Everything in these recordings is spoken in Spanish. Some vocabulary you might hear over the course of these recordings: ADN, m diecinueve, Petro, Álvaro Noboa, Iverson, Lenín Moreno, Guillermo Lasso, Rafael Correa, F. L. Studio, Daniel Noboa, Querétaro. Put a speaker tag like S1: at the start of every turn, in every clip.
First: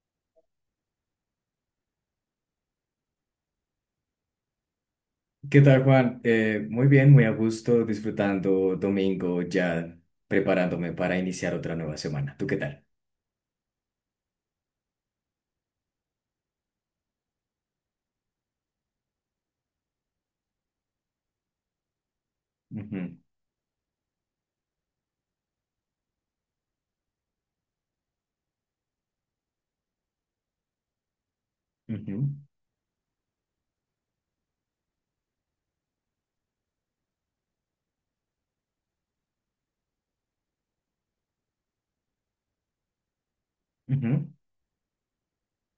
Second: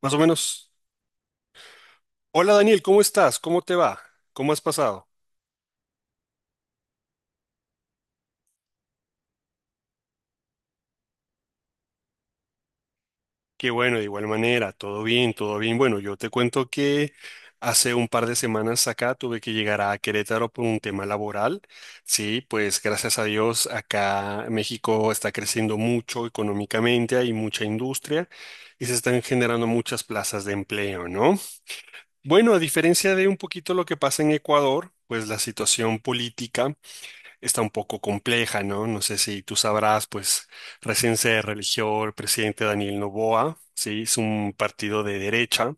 S1: Más o menos. Hola Daniel, ¿cómo estás? ¿Cómo te va? ¿Cómo has pasado?
S2: ¿Qué tal, Juan? Muy bien, muy a gusto, disfrutando domingo, ya preparándome para iniciar otra nueva semana. ¿Tú qué tal?
S1: Qué bueno, de igual manera, todo bien, todo bien. Bueno, yo te cuento que hace un par de semanas acá tuve que llegar a Querétaro por un tema laboral. Sí, pues
S2: Ujú,
S1: gracias a Dios acá México está creciendo mucho económicamente, hay mucha industria y se están generando muchas plazas de empleo, ¿no?
S2: ujú,
S1: Bueno, a diferencia de un poquito lo que pasa en Ecuador, pues la situación política está un poco compleja, ¿no? No sé si tú sabrás, pues recién se religió el presidente Daniel Noboa, ¿sí? Es
S2: ujú,
S1: un partido de derecha,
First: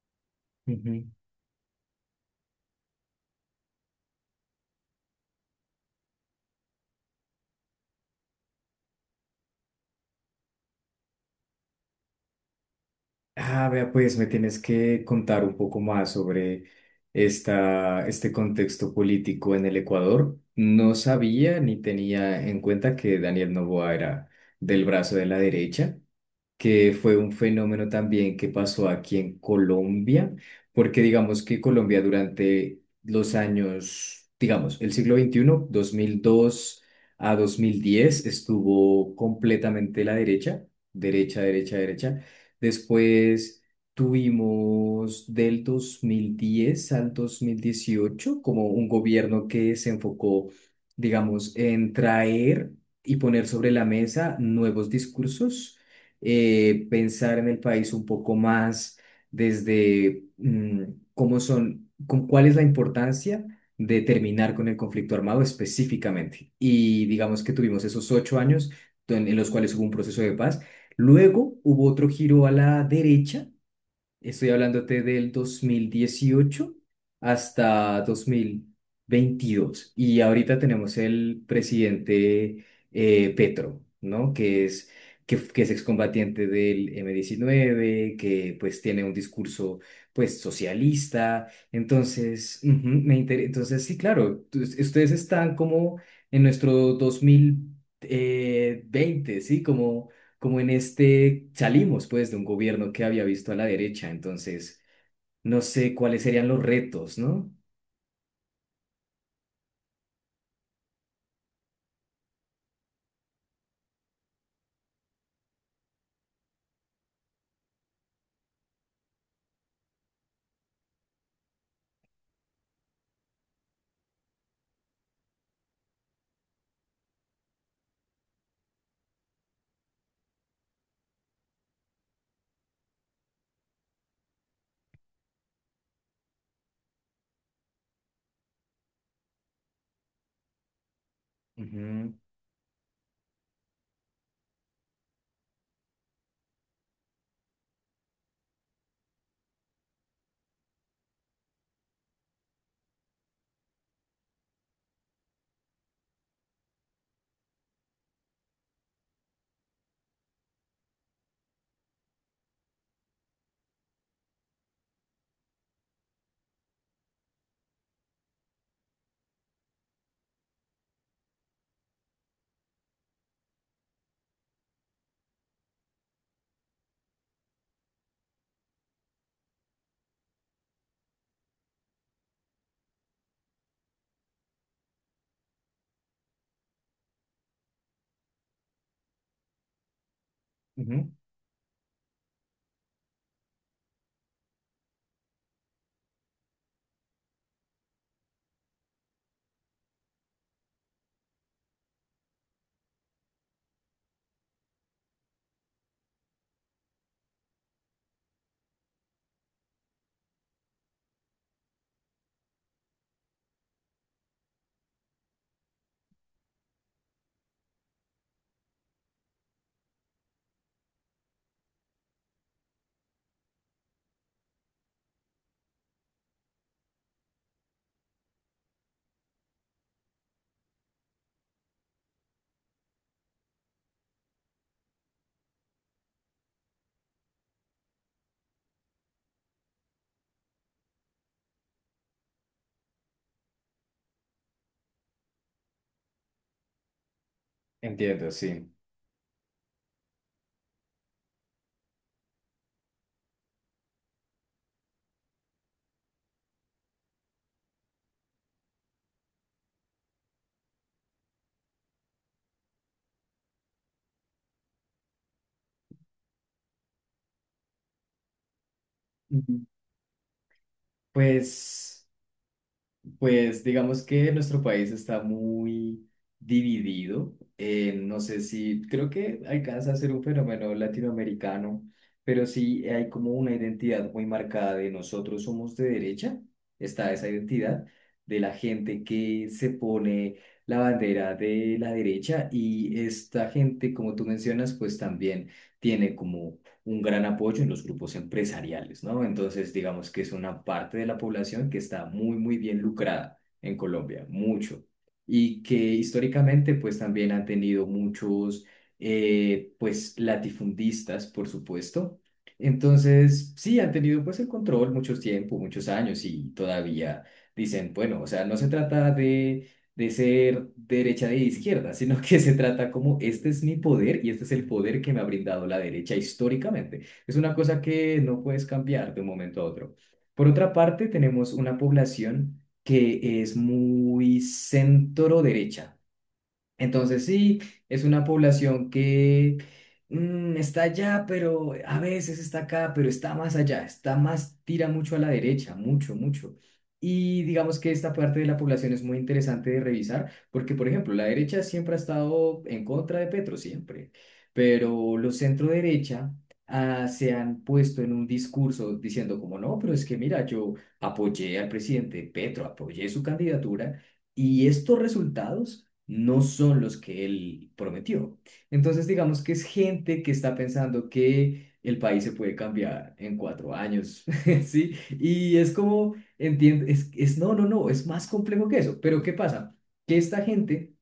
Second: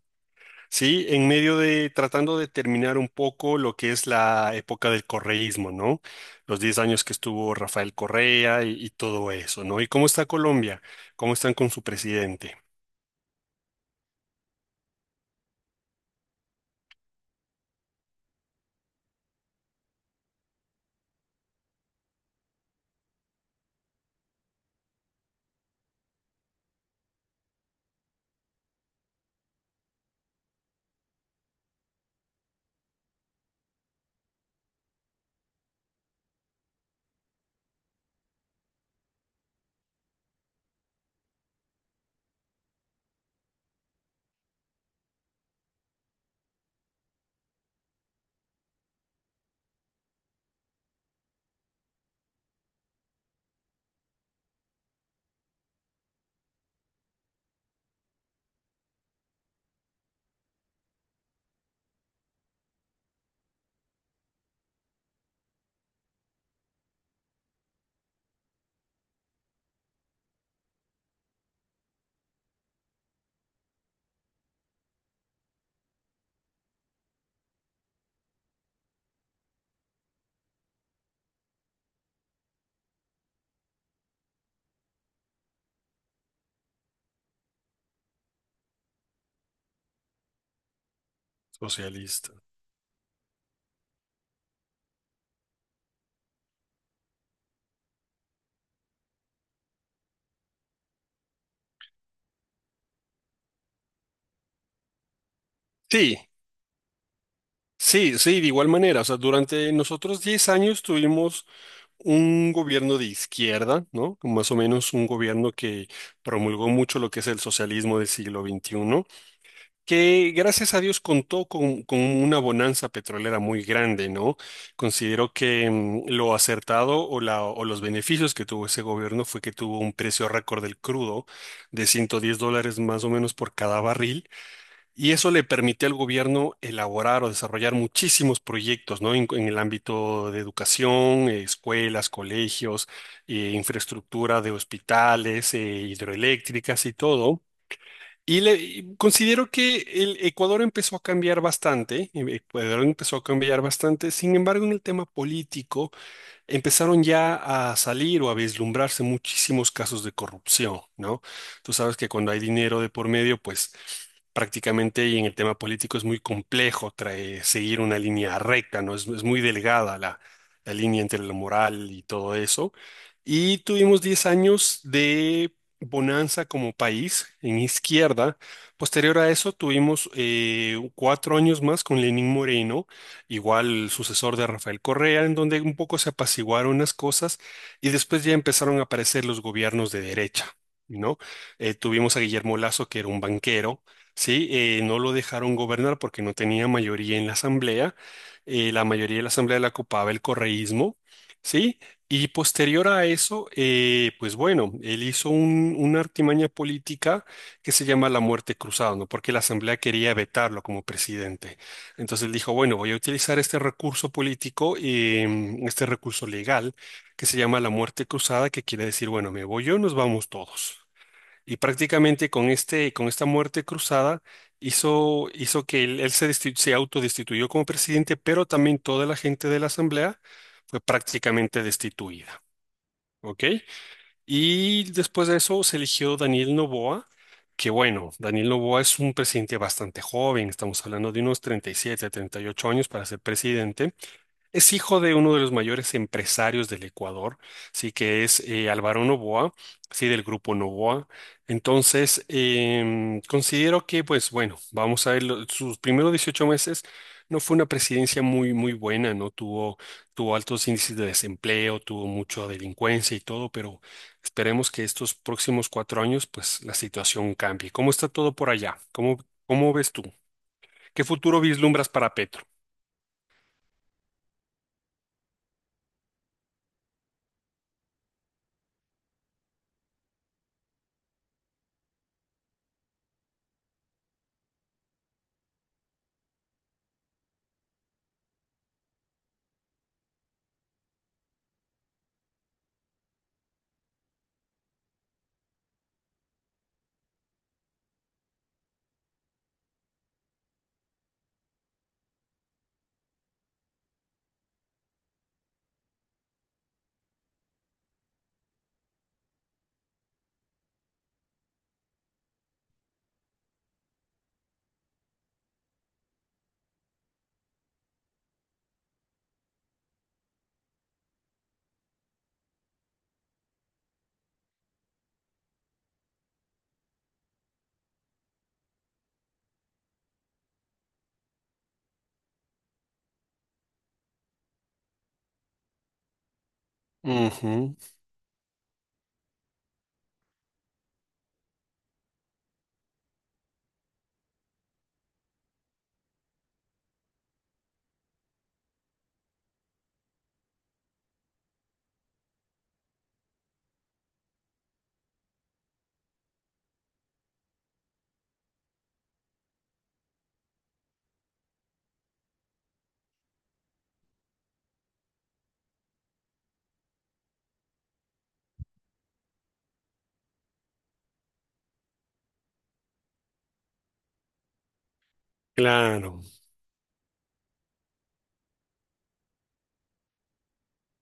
S1: ¿sí?
S2: ujú.
S1: En medio de tratando de terminar un poco lo que es la época del correísmo, ¿no? Los 10 años que estuvo Rafael Correa y todo eso, ¿no? ¿Y cómo está Colombia? ¿Cómo están con su presidente
S2: Ah, vea, pues me tienes que contar un poco más sobre este contexto político en el Ecuador. No sabía ni tenía en cuenta que Daniel Noboa era del brazo de la derecha, que fue un fenómeno también que pasó aquí en Colombia, porque digamos que Colombia durante los años, digamos, el siglo XXI, 2002 a 2010 estuvo completamente la derecha, derecha, derecha, derecha. Después tuvimos del 2010 al 2018 como un gobierno que se enfocó, digamos, en traer y poner sobre la mesa nuevos discursos, pensar en el país un poco más desde con cuál es la importancia de terminar con el conflicto armado específicamente. Y digamos que tuvimos esos 8 años en los cuales hubo un proceso de paz. Luego hubo otro giro a la derecha. Estoy hablándote del 2018 hasta 2022. Y ahorita tenemos el presidente Petro, ¿no? Que es excombatiente del M-19, que pues tiene un discurso pues socialista.
S1: socialista?
S2: Entonces, ujú, Entonces, sí, claro, ustedes están como en nuestro dos mil veinte, ¿sí? Como en este, salimos pues de un gobierno que había visto a la derecha, entonces no sé
S1: Sí.
S2: cuáles serían los retos, ¿no?
S1: Sí, sí, de igual manera. O sea, durante nosotros 10 años tuvimos un gobierno de izquierda, ¿no? Más o menos un gobierno que promulgó mucho lo que es el socialismo del siglo XXI, que gracias a Dios contó con una bonanza petrolera muy grande, ¿no? Considero que lo acertado o los beneficios que tuvo ese gobierno fue que tuvo un precio récord del crudo de 110 dólares más o menos por cada barril y eso le permite al gobierno elaborar o desarrollar muchísimos proyectos, ¿no? En el ámbito de educación, escuelas,
S2: Ujú,
S1: colegios, infraestructura de hospitales, hidroeléctricas y todo. Y considero que el Ecuador empezó a cambiar bastante, sin embargo, en el tema político empezaron ya a salir o a vislumbrarse muchísimos casos de corrupción, ¿no? Tú sabes que cuando hay dinero de por medio, pues prácticamente y en el tema político es muy complejo seguir una línea recta, ¿no? Es muy delgada la, la línea entre lo moral y todo eso. Y tuvimos 10 años de bonanza como país en izquierda. Posterior a eso tuvimos 4 años más con Lenín Moreno, igual el sucesor de Rafael Correa, en donde un poco se apaciguaron unas cosas y después ya empezaron a aparecer los gobiernos de derecha,
S2: ujú.
S1: ¿no? Tuvimos a Guillermo Lasso, que era un banquero, ¿sí? No lo dejaron gobernar porque no tenía mayoría en la asamblea, la mayoría de la asamblea la ocupaba el correísmo, ¿sí? Y posterior a eso, pues bueno, él hizo una artimaña política que se llama la muerte cruzada, ¿no? Porque la Asamblea quería vetarlo como presidente. Entonces dijo, bueno, voy a utilizar este recurso político y este recurso legal que se llama la muerte cruzada, que quiere decir, bueno, me voy yo, nos vamos todos. Y prácticamente con esta muerte cruzada hizo que él se autodestituyó como presidente, pero también toda la gente de la asamblea fue prácticamente destituida. ¿Ok? Y después de eso se eligió Daniel Noboa, que bueno, Daniel Noboa es un presidente bastante joven, estamos hablando de unos 37 38 años para ser presidente. Es hijo de uno de los mayores empresarios del Ecuador, sí que
S2: Entiendo,
S1: es
S2: sí.
S1: Álvaro Noboa, sí, del grupo Noboa. Entonces, considero que, pues bueno, vamos a ver, sus primeros 18 meses no fue una presidencia muy, muy buena, ¿no? Tuvo altos índices de desempleo, tuvo mucha delincuencia y todo, pero esperemos que estos próximos 4 años, pues la situación cambie. ¿Cómo está todo por allá? ¿Cómo,
S2: Ujú.
S1: cómo ves tú? ¿Qué futuro vislumbras
S2: Pues...
S1: para Petro?
S2: Pues digamos que nuestro país está muy dividido. No sé si, creo que alcanza a ser un fenómeno latinoamericano, pero sí hay como una identidad muy marcada de nosotros somos de derecha. Está esa identidad de la gente que se pone la bandera de la derecha, y esta gente, como tú mencionas, pues también tiene como un gran apoyo en los grupos empresariales, ¿no? Entonces, digamos que es una parte de la población que está muy, muy bien lucrada en Colombia, mucho, y que históricamente, pues también han tenido muchos, pues, latifundistas, por supuesto. Entonces, sí, han tenido pues el control mucho tiempo, muchos años, y todavía dicen, bueno, o sea, no se trata de ser derecha de izquierda, sino que se trata como este es mi poder y este es el poder que me ha brindado la derecha históricamente. Es una cosa que no puedes cambiar de un momento a otro. Por otra parte, tenemos una población que es muy centro derecha. Entonces sí,
S1: Ujú,
S2: es una población que está allá, pero a veces está acá, pero está más allá, está más, tira mucho a la derecha, mucho, mucho. Y digamos que esta parte de la población es muy interesante de revisar, porque por ejemplo, la derecha siempre ha estado en contra de Petro, siempre, pero los centro derecha, ah, se han puesto en un discurso diciendo como no, pero es que mira, yo apoyé al presidente Petro, apoyé su candidatura. Y estos resultados no son los que él prometió. Entonces, digamos que es gente que está pensando que el país se puede cambiar en 4 años, ¿sí? Y es como,
S1: claro.
S2: entiende, es, no, no, no, es más complejo que eso. Pero ¿qué pasa? Que esta gente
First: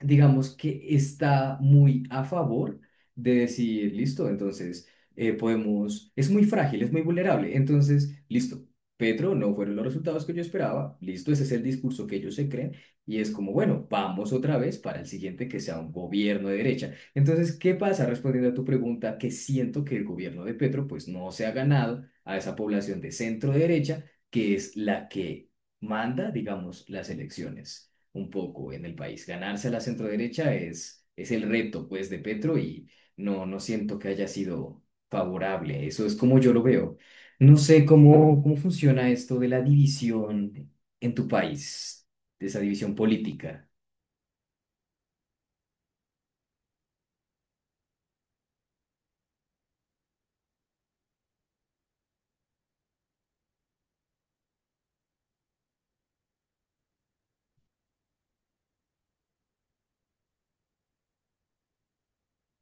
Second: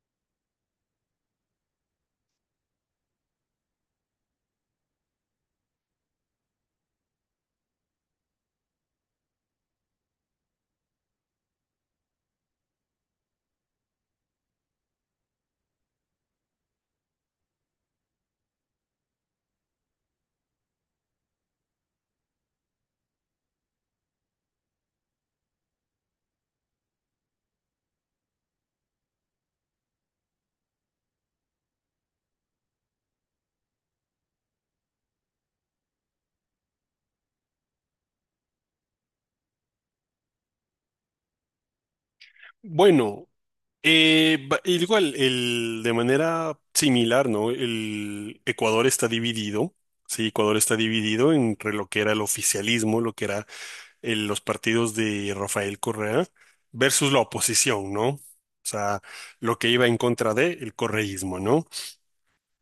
S2: digamos que está muy a favor de decir, listo, entonces podemos, es muy frágil, es muy vulnerable, entonces, listo, Petro, no fueron los resultados que yo esperaba, listo, ese es el discurso que ellos se creen, y es como, bueno, vamos otra vez para el siguiente que sea un gobierno de derecha. Entonces, ¿qué pasa? Respondiendo a tu pregunta, que siento que el gobierno de Petro pues no se ha ganado a esa población de centro derecha, que es la que manda, digamos, las elecciones un poco en el país. Ganarse a la centroderecha es el reto, pues, de Petro, y no siento que haya sido favorable. Eso es como yo lo veo. No sé cómo funciona esto de la división en tu país, de esa división
S1: Bueno,
S2: política.
S1: de manera similar, ¿no? El Ecuador está dividido, sí, Ecuador está dividido entre lo que era el oficialismo, lo que era los partidos de Rafael Correa, versus la oposición, ¿no? O sea, lo que iba en contra de el correísmo, ¿no?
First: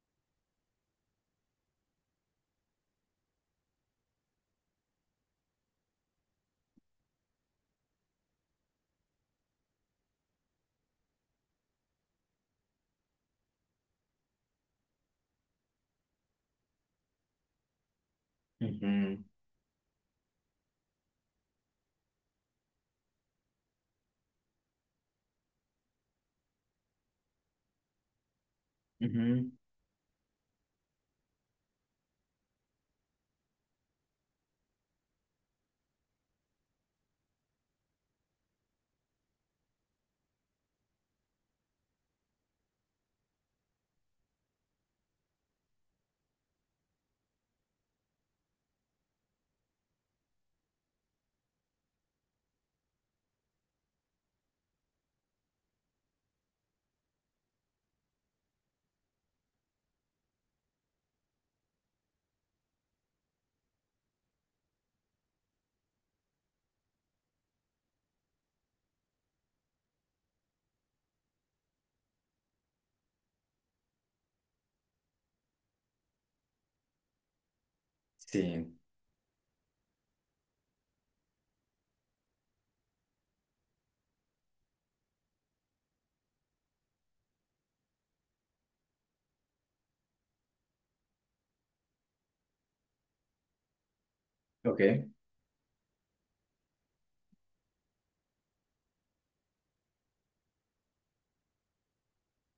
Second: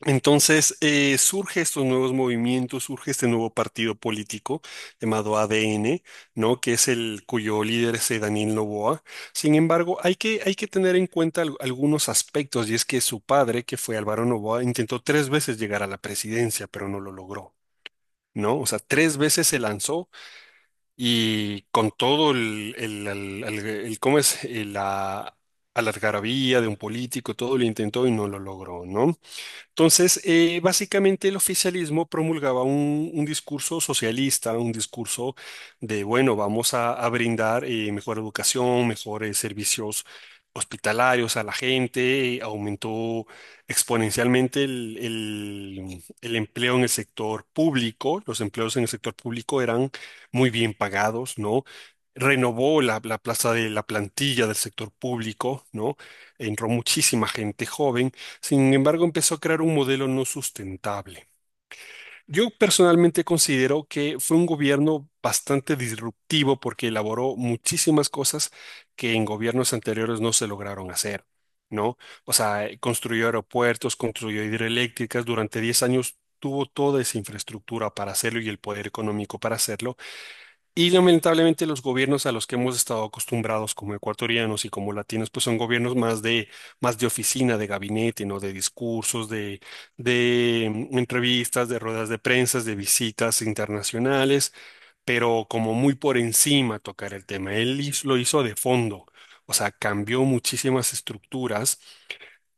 S1: Entonces, surge estos nuevos movimientos, surge este nuevo partido político llamado ADN, ¿no? Que es el cuyo líder es Daniel Noboa. Sin embargo, hay que tener en cuenta algunos aspectos, y es que su padre, que fue Álvaro Noboa, intentó tres veces llegar a la presidencia, pero no lo logró. ¿No? O sea, tres veces se lanzó y con todo el ¿cómo es? la algarabía de un político, todo lo intentó y no lo logró,
S2: Ujú,
S1: ¿no?
S2: ujú,
S1: Entonces, básicamente el oficialismo promulgaba un discurso socialista, un discurso de, bueno, vamos a brindar mejor educación, mejores servicios hospitalarios a la gente, aumentó exponencialmente el empleo en el sector público, los empleos en el sector público eran muy bien pagados, ¿no? Renovó la plaza de la plantilla del sector público, ¿no? Entró muchísima gente joven, sin embargo, empezó a crear un modelo no sustentable. Yo personalmente considero que fue un gobierno bastante disruptivo porque elaboró muchísimas cosas que en gobiernos anteriores no se lograron hacer, ¿no? O sea, construyó aeropuertos, construyó hidroeléctricas, durante 10 años tuvo toda esa infraestructura para hacerlo y el
S2: sí,
S1: poder económico para hacerlo, y lamentablemente los gobiernos a los que hemos estado acostumbrados como ecuatorianos y como latinos, pues son gobiernos más de oficina, de gabinete, ¿no? De discursos, de entrevistas, de ruedas de prensa, de visitas internacionales,
S2: ok.
S1: pero como muy por encima tocar el tema. Él lo hizo de fondo. O sea, cambió muchísimas estructuras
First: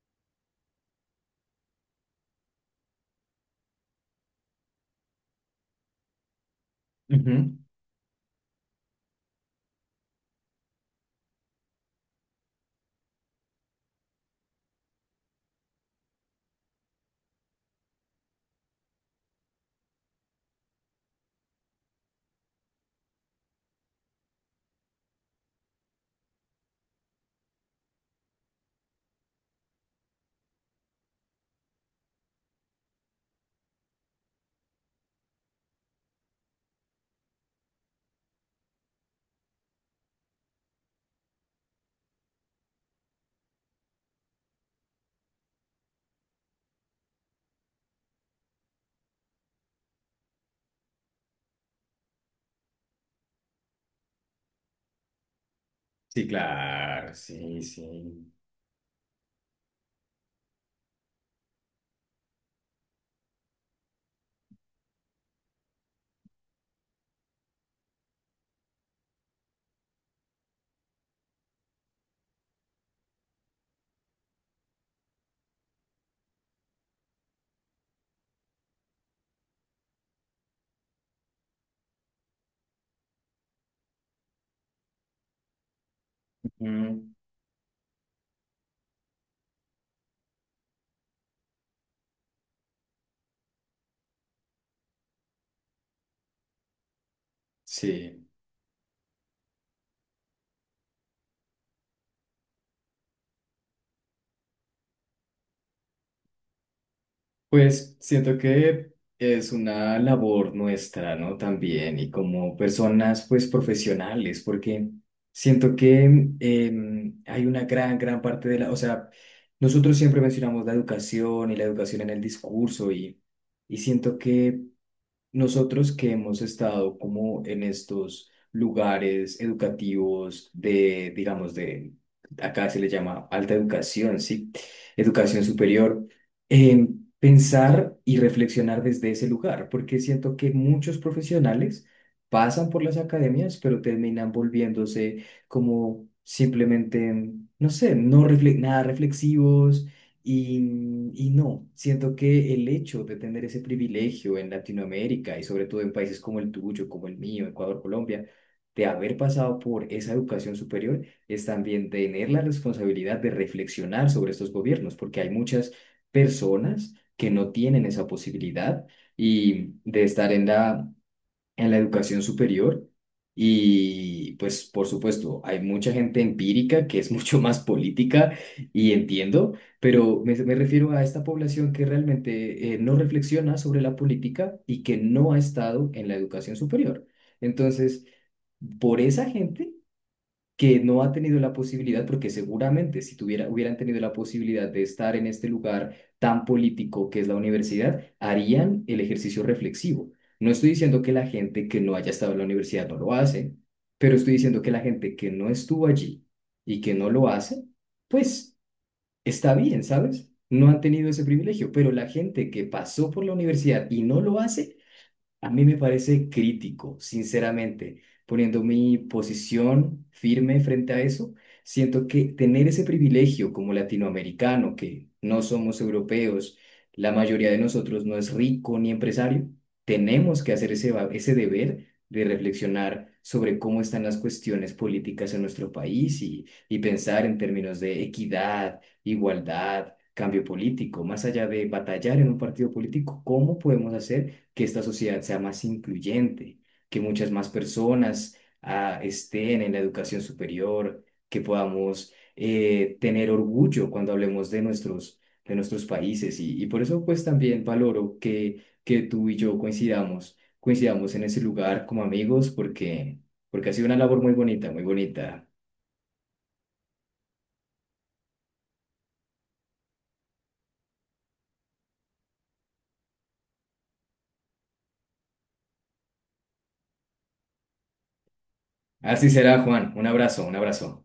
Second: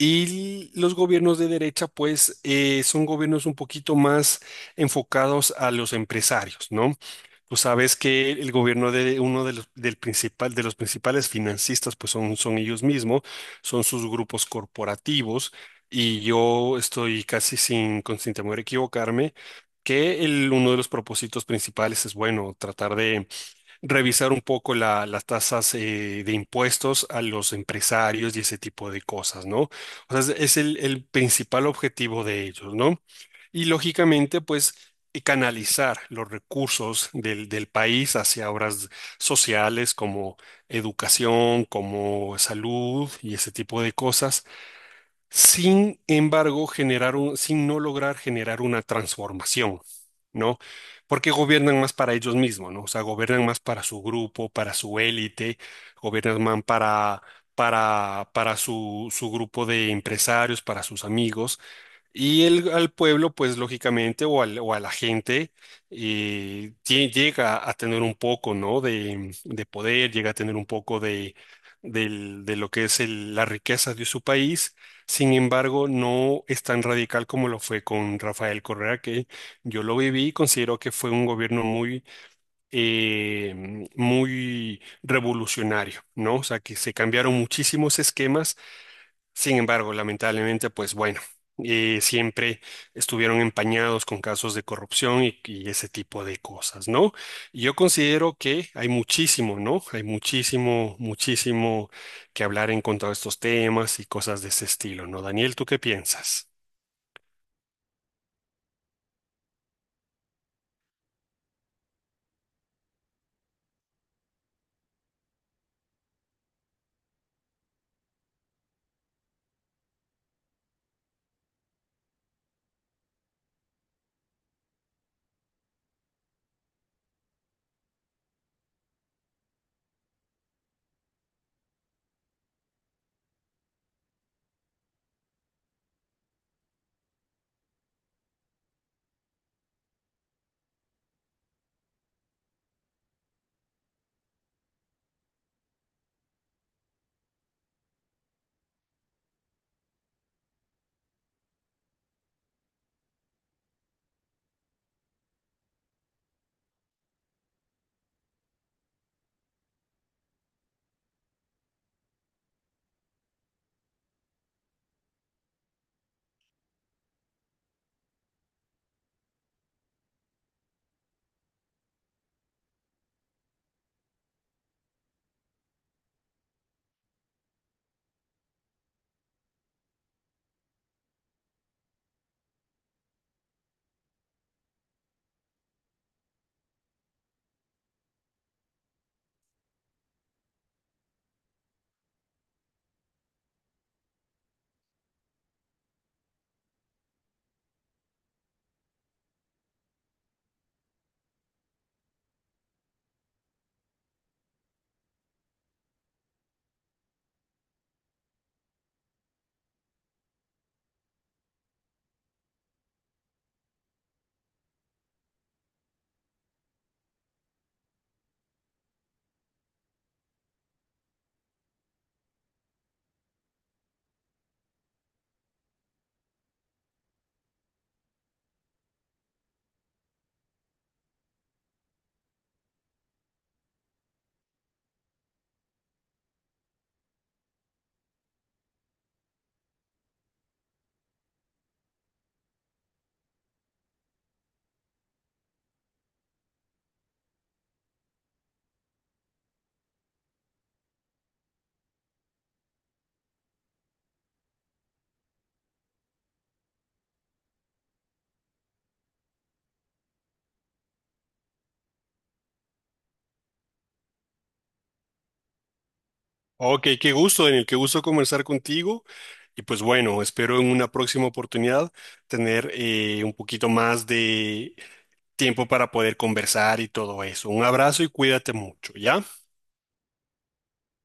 S1: y los gobiernos de derecha, pues, son gobiernos un poquito más enfocados a los empresarios, ¿no? Tú
S2: Ujú,
S1: sabes que el gobierno de uno de los, del principal, de los principales financistas, pues son, son ellos mismos, son sus grupos corporativos, y yo estoy casi sin temor a equivocarme, que el, uno de los propósitos principales es, bueno, tratar de revisar un poco las tasas de impuestos a los empresarios y ese tipo de cosas, ¿no? O sea, es el principal objetivo de ellos, ¿no? Y lógicamente, pues, canalizar los recursos del país hacia obras sociales como educación, como salud y ese tipo de cosas, sin embargo, sin no lograr generar una transformación, ¿no? Porque gobiernan más para ellos mismos, ¿no? O sea, gobiernan más para su grupo, para su élite,
S2: sí,
S1: gobiernan más
S2: claro, sí, sí.
S1: para, su grupo de empresarios, para sus amigos, y el, al pueblo, pues lógicamente, o, o a la gente, llega a tener un poco, ¿no? De poder, llega a tener un poco de, de lo que es la riqueza de su país. Sin embargo, no es tan radical como lo fue con Rafael Correa, que yo lo viví y considero que fue un gobierno muy, muy revolucionario, ¿no? O sea, que se
S2: Ujú,
S1: cambiaron muchísimos esquemas, sin embargo, lamentablemente, pues bueno, siempre estuvieron empañados con casos de corrupción y ese tipo de cosas, ¿no? Y yo
S2: sí.
S1: considero que hay muchísimo, ¿no? Hay muchísimo, muchísimo que hablar en cuanto a estos temas y cosas de ese estilo, ¿no? Daniel, ¿tú qué piensas?
S2: Pues siento que es una labor nuestra, ¿no? También, y como personas, pues profesionales, porque siento que hay una gran, gran parte de la, o sea, nosotros siempre mencionamos la educación y la educación en el discurso, y siento que nosotros que hemos estado como en estos lugares educativos de, digamos, de, acá se le llama alta educación, ¿sí? Educación superior, eh, pensar y reflexionar desde ese lugar, porque siento que muchos profesionales pasan por las academias, pero terminan volviéndose como simplemente, no sé, nada reflexivos, y no, siento que el hecho de tener ese privilegio en Latinoamérica, y sobre todo en países como el tuyo, como el mío, Ecuador, Colombia, de haber pasado por esa educación superior, es también tener la responsabilidad de reflexionar sobre estos gobiernos, porque hay muchas personas que no tienen esa posibilidad y de estar en la educación superior, y pues por supuesto hay mucha gente empírica que es mucho más política, y entiendo, pero me refiero a esta población que realmente no reflexiona sobre la política y que no ha estado en la educación superior. Entonces, por esa gente que no ha tenido la posibilidad, porque seguramente si tuviera, hubieran tenido la posibilidad de estar en este lugar tan político que es la universidad, harían el ejercicio reflexivo. No estoy diciendo que la gente que no haya estado en la universidad no lo hace, pero estoy diciendo que la gente que no estuvo allí y que no lo hace, pues está bien, ¿sabes? No han tenido ese privilegio, pero la gente que pasó por la universidad y no lo hace, a mí me parece crítico, sinceramente, poniendo mi posición firme frente a eso. Siento que tener ese privilegio como latinoamericano, que no somos europeos, la mayoría de nosotros no es rico ni empresario, tenemos que hacer ese deber de reflexionar sobre cómo están las cuestiones políticas en nuestro país, y pensar en términos de equidad, igualdad, cambio político, más allá de batallar en un partido político. ¿Cómo podemos hacer que esta sociedad sea más incluyente, que muchas más personas estén en la educación superior, que podamos tener orgullo cuando hablemos de nuestros países? Y por eso pues también valoro que tú y yo coincidamos, coincidamos en ese lugar como amigos, porque porque ha sido una labor muy bonita, muy bonita.
S1: Ok, qué gusto, Daniel, qué gusto conversar contigo. Y pues bueno, espero en una próxima oportunidad tener un poquito más de tiempo para poder conversar y todo eso. Un abrazo y cuídate mucho,
S2: Así
S1: ¿ya?
S2: será, Juan. Un abrazo, un abrazo.